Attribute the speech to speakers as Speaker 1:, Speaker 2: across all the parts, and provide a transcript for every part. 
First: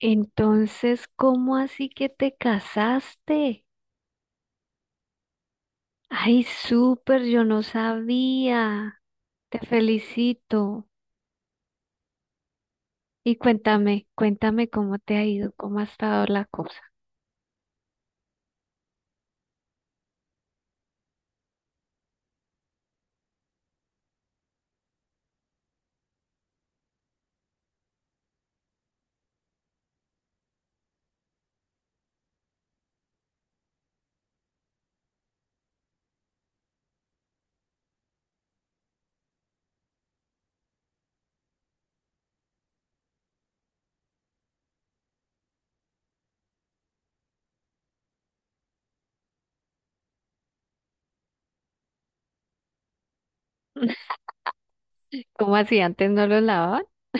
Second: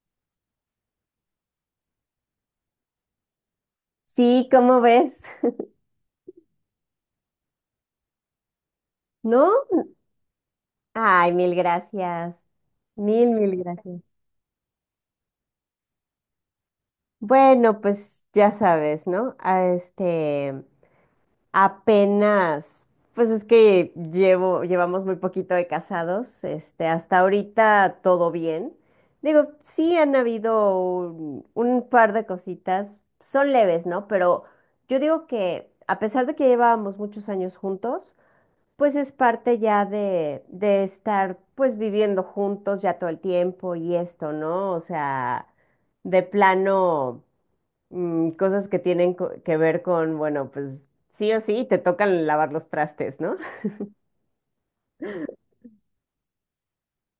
Speaker 1: Entonces, ¿cómo así que te casaste?
Speaker 2: Sí, ¿cómo ves?
Speaker 1: Ay, súper, yo no sabía.
Speaker 2: ¿No?
Speaker 1: Te felicito.
Speaker 2: Ay, mil gracias. Mil,
Speaker 1: Y
Speaker 2: mil gracias.
Speaker 1: cuéntame cómo te ha ido, cómo ha estado la cosa.
Speaker 2: Bueno, pues ya sabes, ¿no? Apenas, pues es que llevamos muy poquito de casados, hasta ahorita todo bien. Digo, sí han habido un par de cositas, son leves, ¿no? Pero yo digo que a pesar de que llevábamos muchos años juntos, pues es parte ya de estar pues viviendo juntos ya todo el tiempo y esto, ¿no? O sea, de plano, cosas que tienen que ver con, bueno, pues sí o sí, te tocan lavar los trastes, ¿no?
Speaker 1: ¿Cómo así antes no lo lavaban?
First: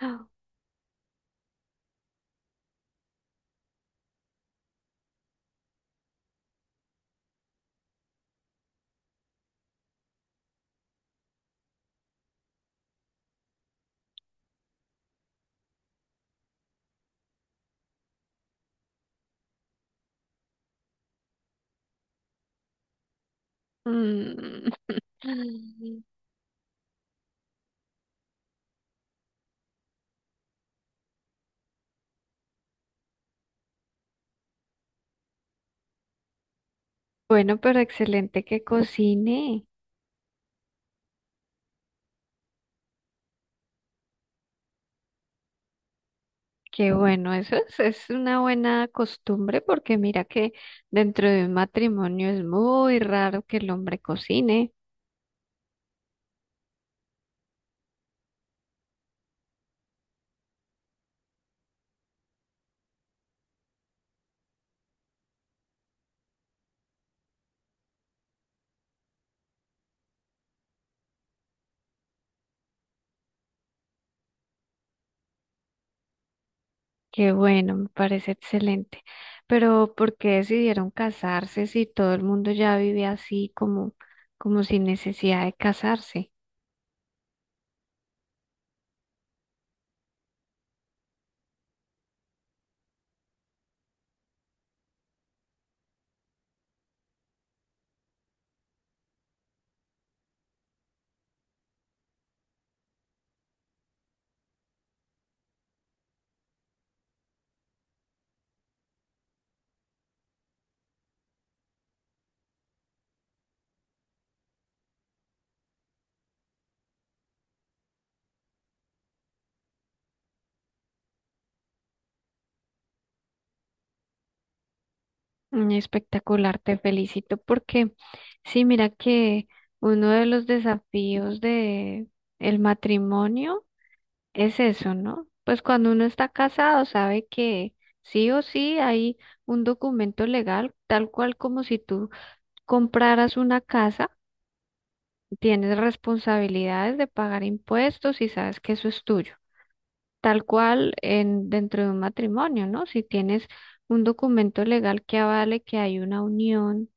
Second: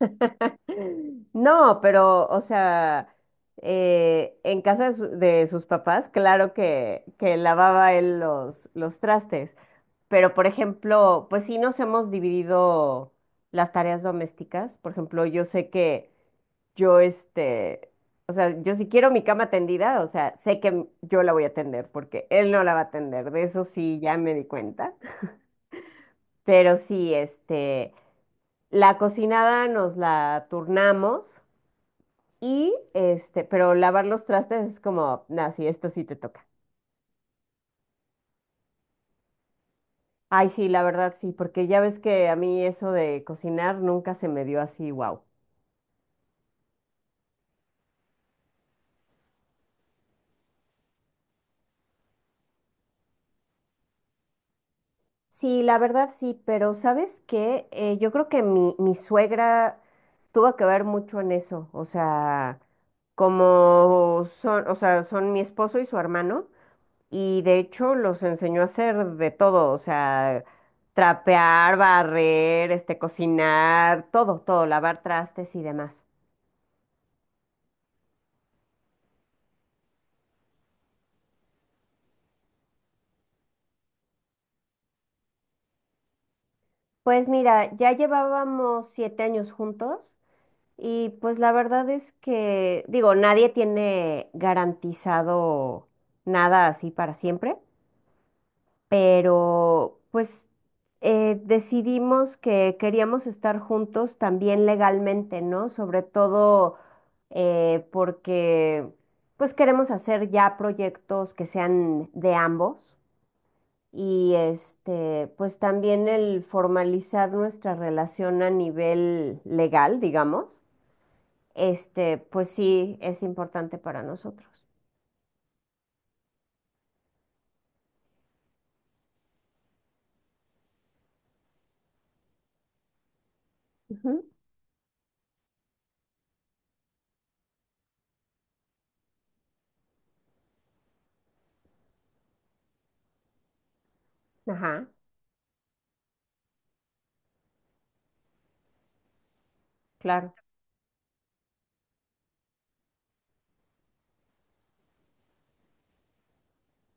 Speaker 1: Ah,
Speaker 2: No, pero, o sea, en casa de sus papás, claro que lavaba él los trastes, pero por ejemplo, pues sí nos hemos dividido las tareas domésticas. Por ejemplo, yo sé que... yo, o sea, yo, si quiero mi cama tendida, o sea, sé que, yo la voy a tender porque él no la va a tender. De eso sí ya me di
Speaker 1: mm.
Speaker 2: cuenta. Pero sí, la cocinada nos la turnamos y pero lavar los trastes es como, nah, sí, esto sí te toca.
Speaker 1: Bueno, pero excelente que cocine.
Speaker 2: Ay, sí, la verdad sí, porque ya ves que a mí eso de cocinar nunca se me dio así, wow.
Speaker 1: Qué bueno, eso es una buena costumbre porque mira que dentro de un matrimonio es muy raro que el hombre cocine.
Speaker 2: Sí, la verdad sí, pero ¿sabes qué? Yo creo que mi suegra tuvo que ver mucho en eso. O sea, como son, o sea, son mi esposo y su hermano, y de hecho los enseñó a hacer de todo, o sea, trapear, barrer, cocinar, todo, todo, lavar trastes y demás.
Speaker 1: Qué bueno, me parece excelente. Pero ¿por qué decidieron casarse si todo el mundo ya vivía así como, como sin necesidad de casarse?
Speaker 2: Pues mira, ya llevábamos 7 años juntos. Y pues la verdad es que, digo, nadie tiene garantizado nada así para siempre, pero pues, decidimos que queríamos estar juntos también legalmente, ¿no? Sobre todo, porque pues queremos hacer ya proyectos que sean de ambos y, pues también el formalizar nuestra relación a nivel legal, digamos, pues sí es importante para nosotros.
Speaker 1: Mm, espectacular, te felicito porque sí, mira que uno de los desafíos de el matrimonio
Speaker 2: Ujú.
Speaker 1: es eso, ¿no? Pues cuando uno está casado sabe que sí o sí hay un documento legal tal cual como si tú compraras una casa.
Speaker 2: Ajá,
Speaker 1: Tienes responsabilidades de pagar impuestos y sabes que eso es tuyo.
Speaker 2: claro.
Speaker 1: Tal cual en, dentro de un matrimonio, ¿no? Si tienes un documento legal que avale que hay una unión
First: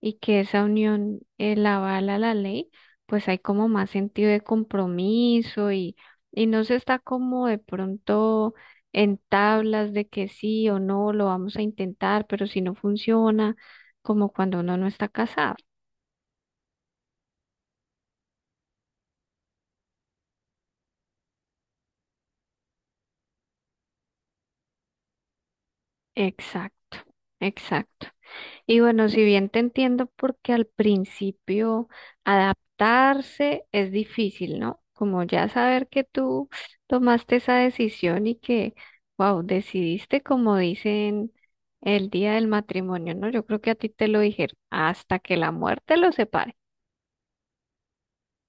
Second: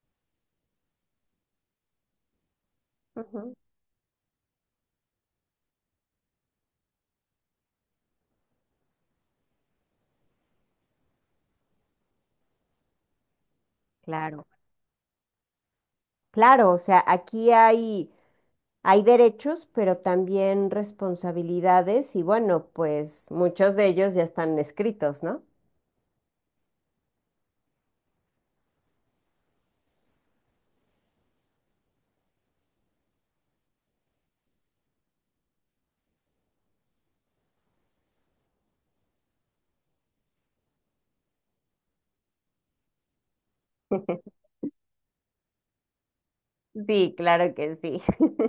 Speaker 1: y que esa unión la avala la ley, pues hay
Speaker 2: Ujú.
Speaker 1: como más sentido de compromiso y no se está como de pronto en tablas de que sí o no lo vamos a intentar, pero si no funciona, como
Speaker 2: Claro.
Speaker 1: cuando uno no está casado.
Speaker 2: Claro, o sea, aquí hay, hay derechos, pero también responsabilidades y, bueno, pues muchos de ellos ya están escritos, ¿no?
Speaker 1: Exacto, exacto. Y bueno, si bien te entiendo, porque al principio adaptarse es difícil, ¿no? Como ya saber que tú tomaste esa decisión y que, wow, decidiste como dicen el día del matrimonio, ¿no? Yo creo que a ti te lo dijeron, hasta que la muerte los separe.
Speaker 2: Sí, claro que sí.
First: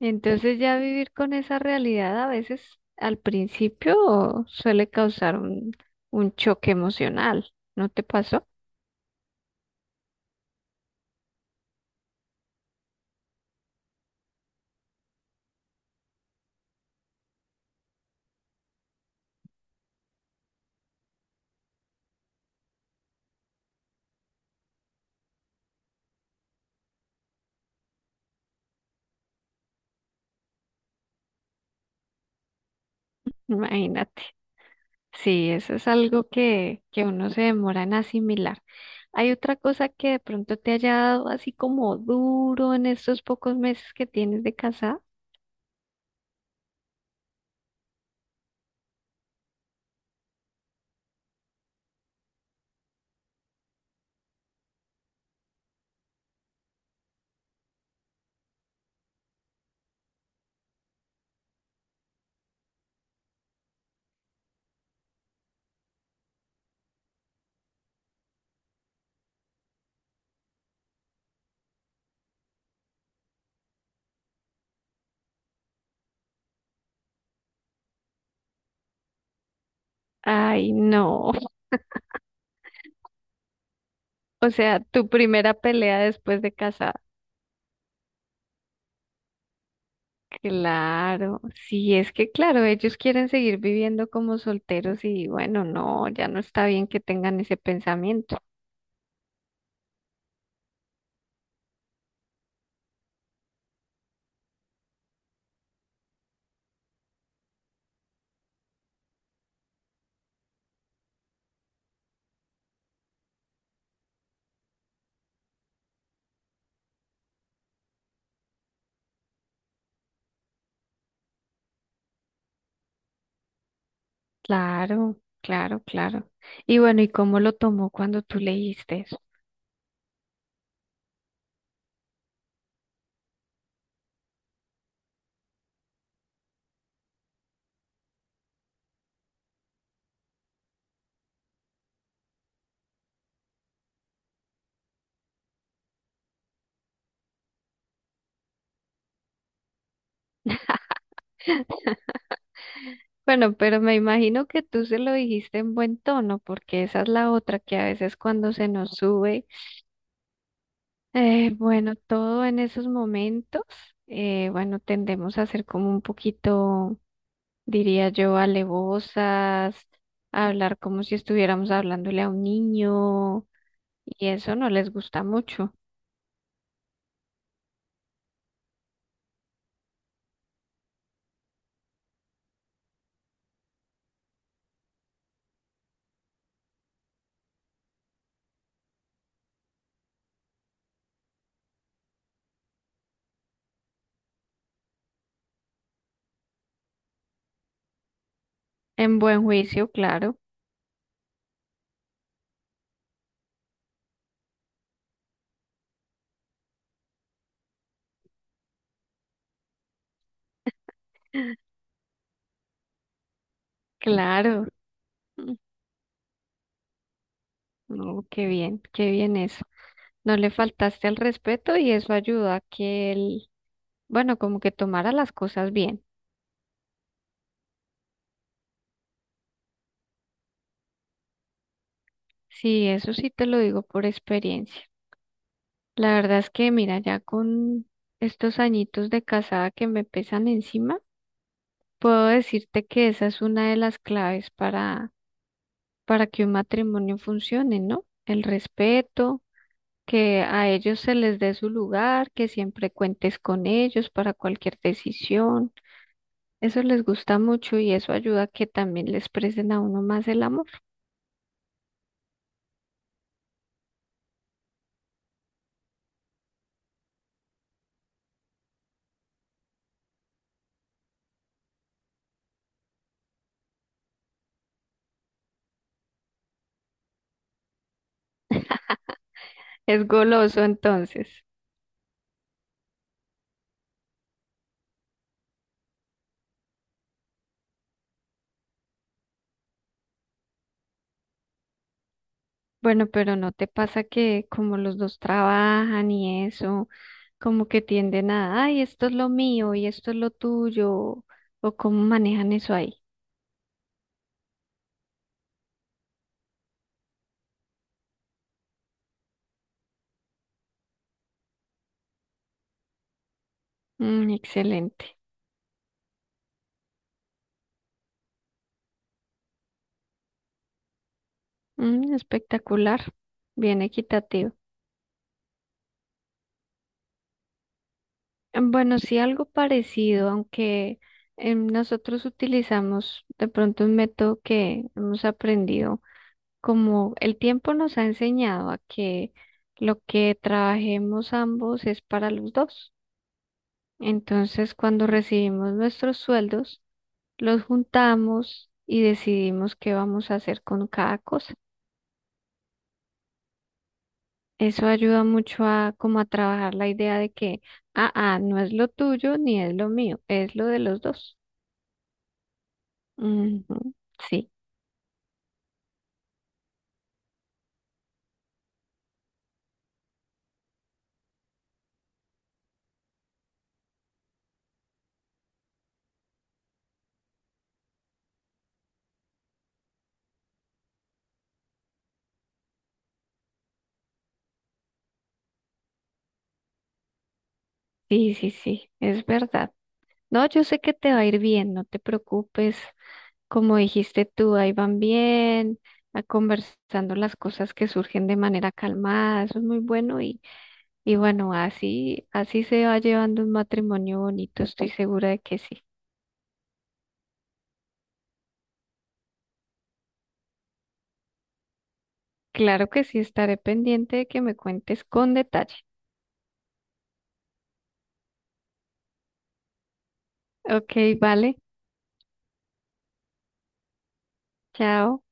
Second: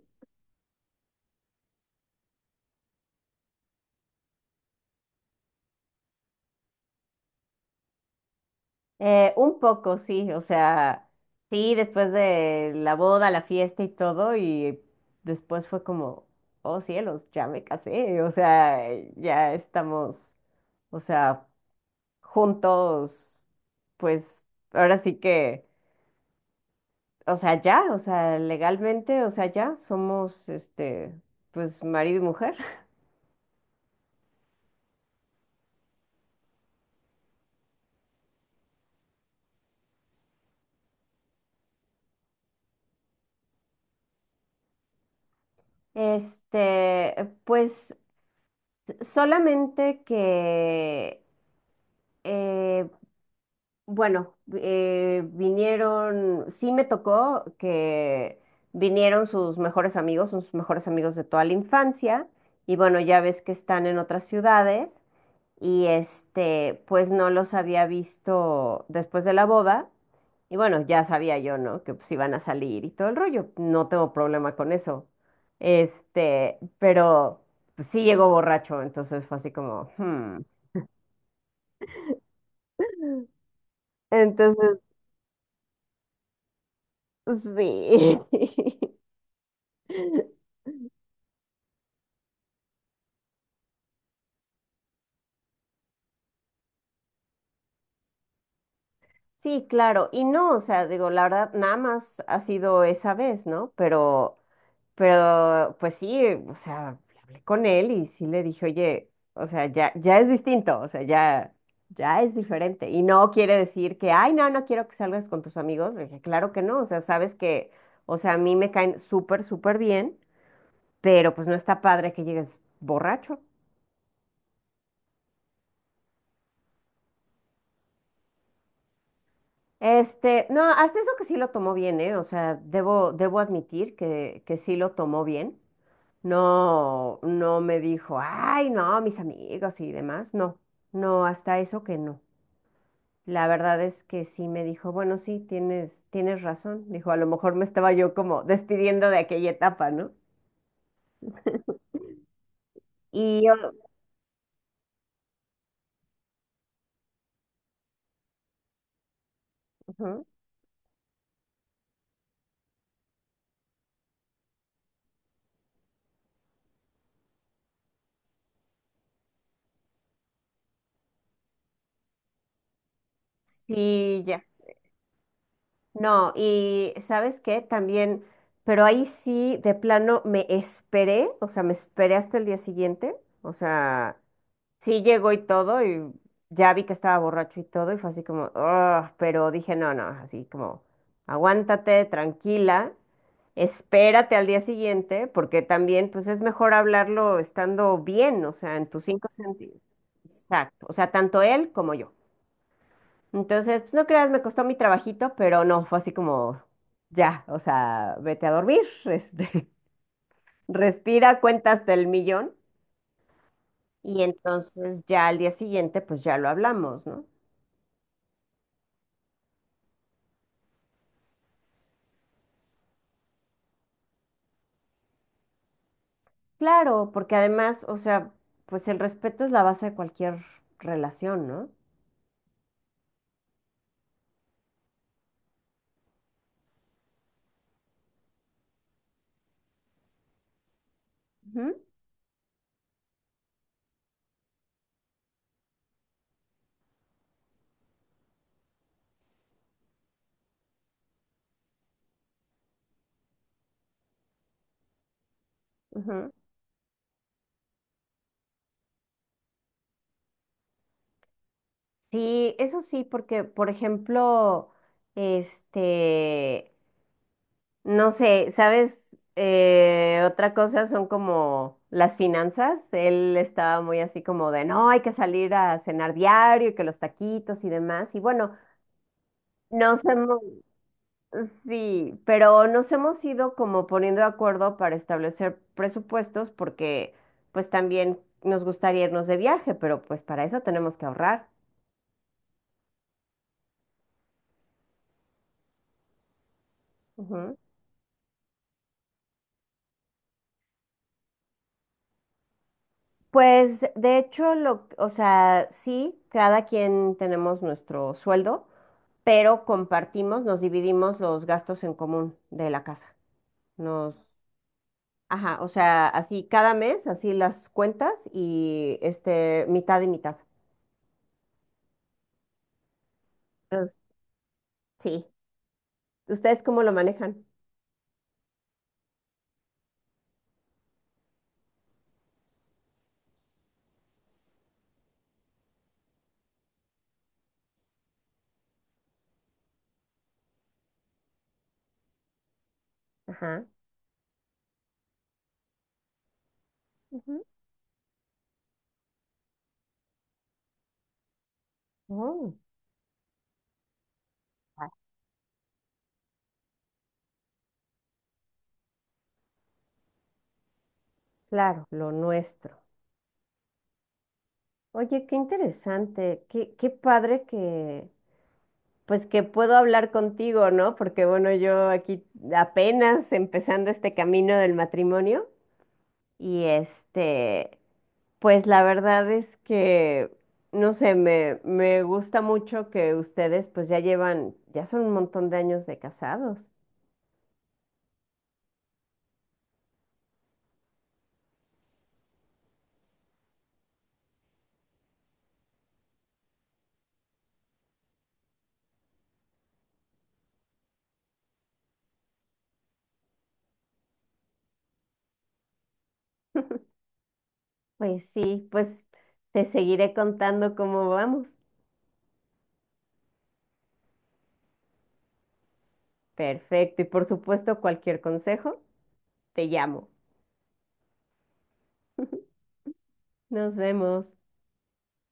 Speaker 1: Entonces ya vivir con esa realidad a veces al principio suele causar un choque emocional, ¿no te pasó?
Speaker 2: Un poco, sí, o sea, sí, después de la boda, la fiesta y todo, y después fue como, oh cielos, ya me casé, o sea, ya estamos, o sea, juntos, pues ahora sí que, o sea, ya, o sea, legalmente, o sea, ya somos, pues marido y mujer.
Speaker 1: Imagínate. Sí, eso es algo que uno se demora en asimilar. ¿Hay otra cosa que de pronto te haya dado así como duro en estos pocos meses que tienes de casada?
Speaker 2: Este, pues solamente que, eh, Bueno, vinieron, sí me tocó que vinieron sus mejores amigos, son sus mejores amigos de toda la infancia, y bueno, ya ves que están en otras ciudades, y, pues no los había visto después de la boda, y bueno, ya sabía yo, ¿no? Que pues iban a salir y todo el rollo, no tengo problema con eso, pero pues, sí llegó borracho. Entonces fue así como, hmm.
Speaker 1: Ay, no. O
Speaker 2: Entonces,
Speaker 1: sea, tu primera pelea después de casada.
Speaker 2: pues, sí.
Speaker 1: Claro, sí, es que claro, ellos quieren seguir viviendo como solteros y bueno, no, ya no está bien que tengan ese pensamiento.
Speaker 2: Sí, claro. Y no, o sea, digo, la verdad, nada más ha sido esa vez, ¿no? Pero, pues sí, o sea, hablé con él y sí le dije, oye, o sea, ya, ya es distinto, o sea, ya, ya es diferente. Y no quiere decir que, ay, no, no quiero que salgas con tus amigos. Le dije, claro que no, o sea, sabes que, o sea, a mí me caen súper, súper bien, pero pues no está padre que llegues borracho.
Speaker 1: Claro, claro, claro. Y bueno, ¿y cómo lo tomó cuando tú leíste eso?
Speaker 2: No, hasta eso que sí lo tomó bien, ¿eh? O sea, debo admitir que sí lo tomó bien. No, no me dijo, ay, no, mis amigos y demás. No, no, hasta eso que no. La verdad es que sí me dijo, bueno, sí, tienes razón. Dijo, a lo mejor me estaba yo como despidiendo de aquella etapa, ¿no? Y
Speaker 1: Bueno,
Speaker 2: yo,
Speaker 1: pero me imagino que tú se lo dijiste en buen tono, porque esa es la otra que a veces cuando se nos sube,
Speaker 2: ujú,
Speaker 1: bueno, todo en esos momentos, bueno, tendemos a ser como un poquito, diría yo, alevosas, a hablar como si estuviéramos hablándole a un niño,
Speaker 2: sí,
Speaker 1: y
Speaker 2: ya.
Speaker 1: eso no les gusta mucho.
Speaker 2: No, y ¿sabes qué? También, pero ahí sí, de plano, me esperé, o sea, me esperé hasta el día siguiente, o sea, sí llegó y todo, y ya vi que estaba borracho y todo, y fue así como, "Ugh", pero dije, no, no, así como, aguántate, tranquila, espérate al día siguiente, porque también, pues es mejor hablarlo estando bien, o sea, en tus
Speaker 1: En
Speaker 2: cinco
Speaker 1: buen
Speaker 2: sentidos.
Speaker 1: juicio, claro,
Speaker 2: Exacto, o sea, tanto él como yo. Entonces, pues no creas, me costó mi trabajito, pero no, fue así como, ya, o sea, vete a dormir, respira, cuenta hasta el millón y
Speaker 1: claro.
Speaker 2: entonces ya al día
Speaker 1: Mm,
Speaker 2: siguiente, pues ya lo hablamos, ¿no?
Speaker 1: no, qué bien eso. No le faltaste al respeto y eso ayuda a que el, bueno, como que tomara las cosas bien.
Speaker 2: Claro, porque además, o sea, pues el respeto es la base de cualquier relación, ¿no?
Speaker 1: Sí, eso sí te lo digo por experiencia. La verdad es que, mira, ya con estos añitos de casada que me pesan encima,
Speaker 2: Ujú,
Speaker 1: puedo decirte que esa es una de las claves para que un matrimonio funcione, ¿no? El respeto, que a ellos se les dé su lugar, que siempre cuentes con ellos para cualquier decisión.
Speaker 2: ujú.
Speaker 1: Eso les gusta mucho y eso ayuda a que también les presten a uno más el amor.
Speaker 2: Sí, eso sí, porque, por ejemplo, este, no sé, ¿sabes? Otra cosa son como las finanzas. Él estaba muy así como de, no, hay que salir a cenar diario y que los taquitos y demás. Y bueno, nos
Speaker 1: Es
Speaker 2: hemos,
Speaker 1: goloso entonces.
Speaker 2: sí, pero nos hemos ido como poniendo de acuerdo para establecer presupuestos porque pues también nos gustaría irnos de viaje, pero pues para eso tenemos que ahorrar.
Speaker 1: Bueno, pero ¿no te pasa que como los dos trabajan y eso, como que tienden a, ay, esto es lo mío y esto es lo tuyo, o cómo manejan eso ahí?
Speaker 2: Pues de hecho, lo, o sea, sí, cada quien tenemos nuestro sueldo, pero compartimos, nos dividimos los gastos en común de la casa. Nos,
Speaker 1: Mm, excelente.
Speaker 2: ajá, o sea, así cada mes, así las cuentas y, mitad y mitad.
Speaker 1: Mm, espectacular, bien
Speaker 2: Entonces,
Speaker 1: equitativo.
Speaker 2: sí. ¿Ustedes cómo lo manejan?
Speaker 1: Bueno, sí, algo parecido, aunque nosotros utilizamos de pronto un método que hemos aprendido, como el tiempo nos ha enseñado a que lo que trabajemos ambos es para los dos.
Speaker 2: Ajá.
Speaker 1: Entonces, cuando recibimos nuestros sueldos,
Speaker 2: Ujú.
Speaker 1: los juntamos y decidimos qué vamos a hacer con cada cosa.
Speaker 2: Oh,
Speaker 1: Eso
Speaker 2: ah,
Speaker 1: ayuda mucho a como a trabajar la idea de que, ah, ah, no es lo tuyo ni es lo mío, es lo de los dos.
Speaker 2: claro, lo nuestro.
Speaker 1: Ujú, Sí,
Speaker 2: Oye, qué interesante, qué padre que, pues que puedo hablar contigo, ¿no? Porque bueno, yo aquí apenas empezando este camino del matrimonio y, pues la verdad es que, no sé, me gusta mucho que ustedes pues ya llevan, ya son un montón de años de casados.
Speaker 1: sí, es verdad. No, yo sé que te va a ir bien, no te preocupes. Como dijiste tú, ahí van bien, a conversando las cosas que surgen de manera calmada, eso es muy bueno. Y bueno, así, así se va llevando un matrimonio bonito, estoy segura de que sí.
Speaker 2: Pues sí, pues te seguiré contando cómo vamos.
Speaker 1: Claro que sí, estaré pendiente de que me cuentes con detalle.
Speaker 2: Perfecto, y por supuesto cualquier consejo, te llamo.
Speaker 1: Ok, vale,
Speaker 2: Nos vemos.
Speaker 1: chao.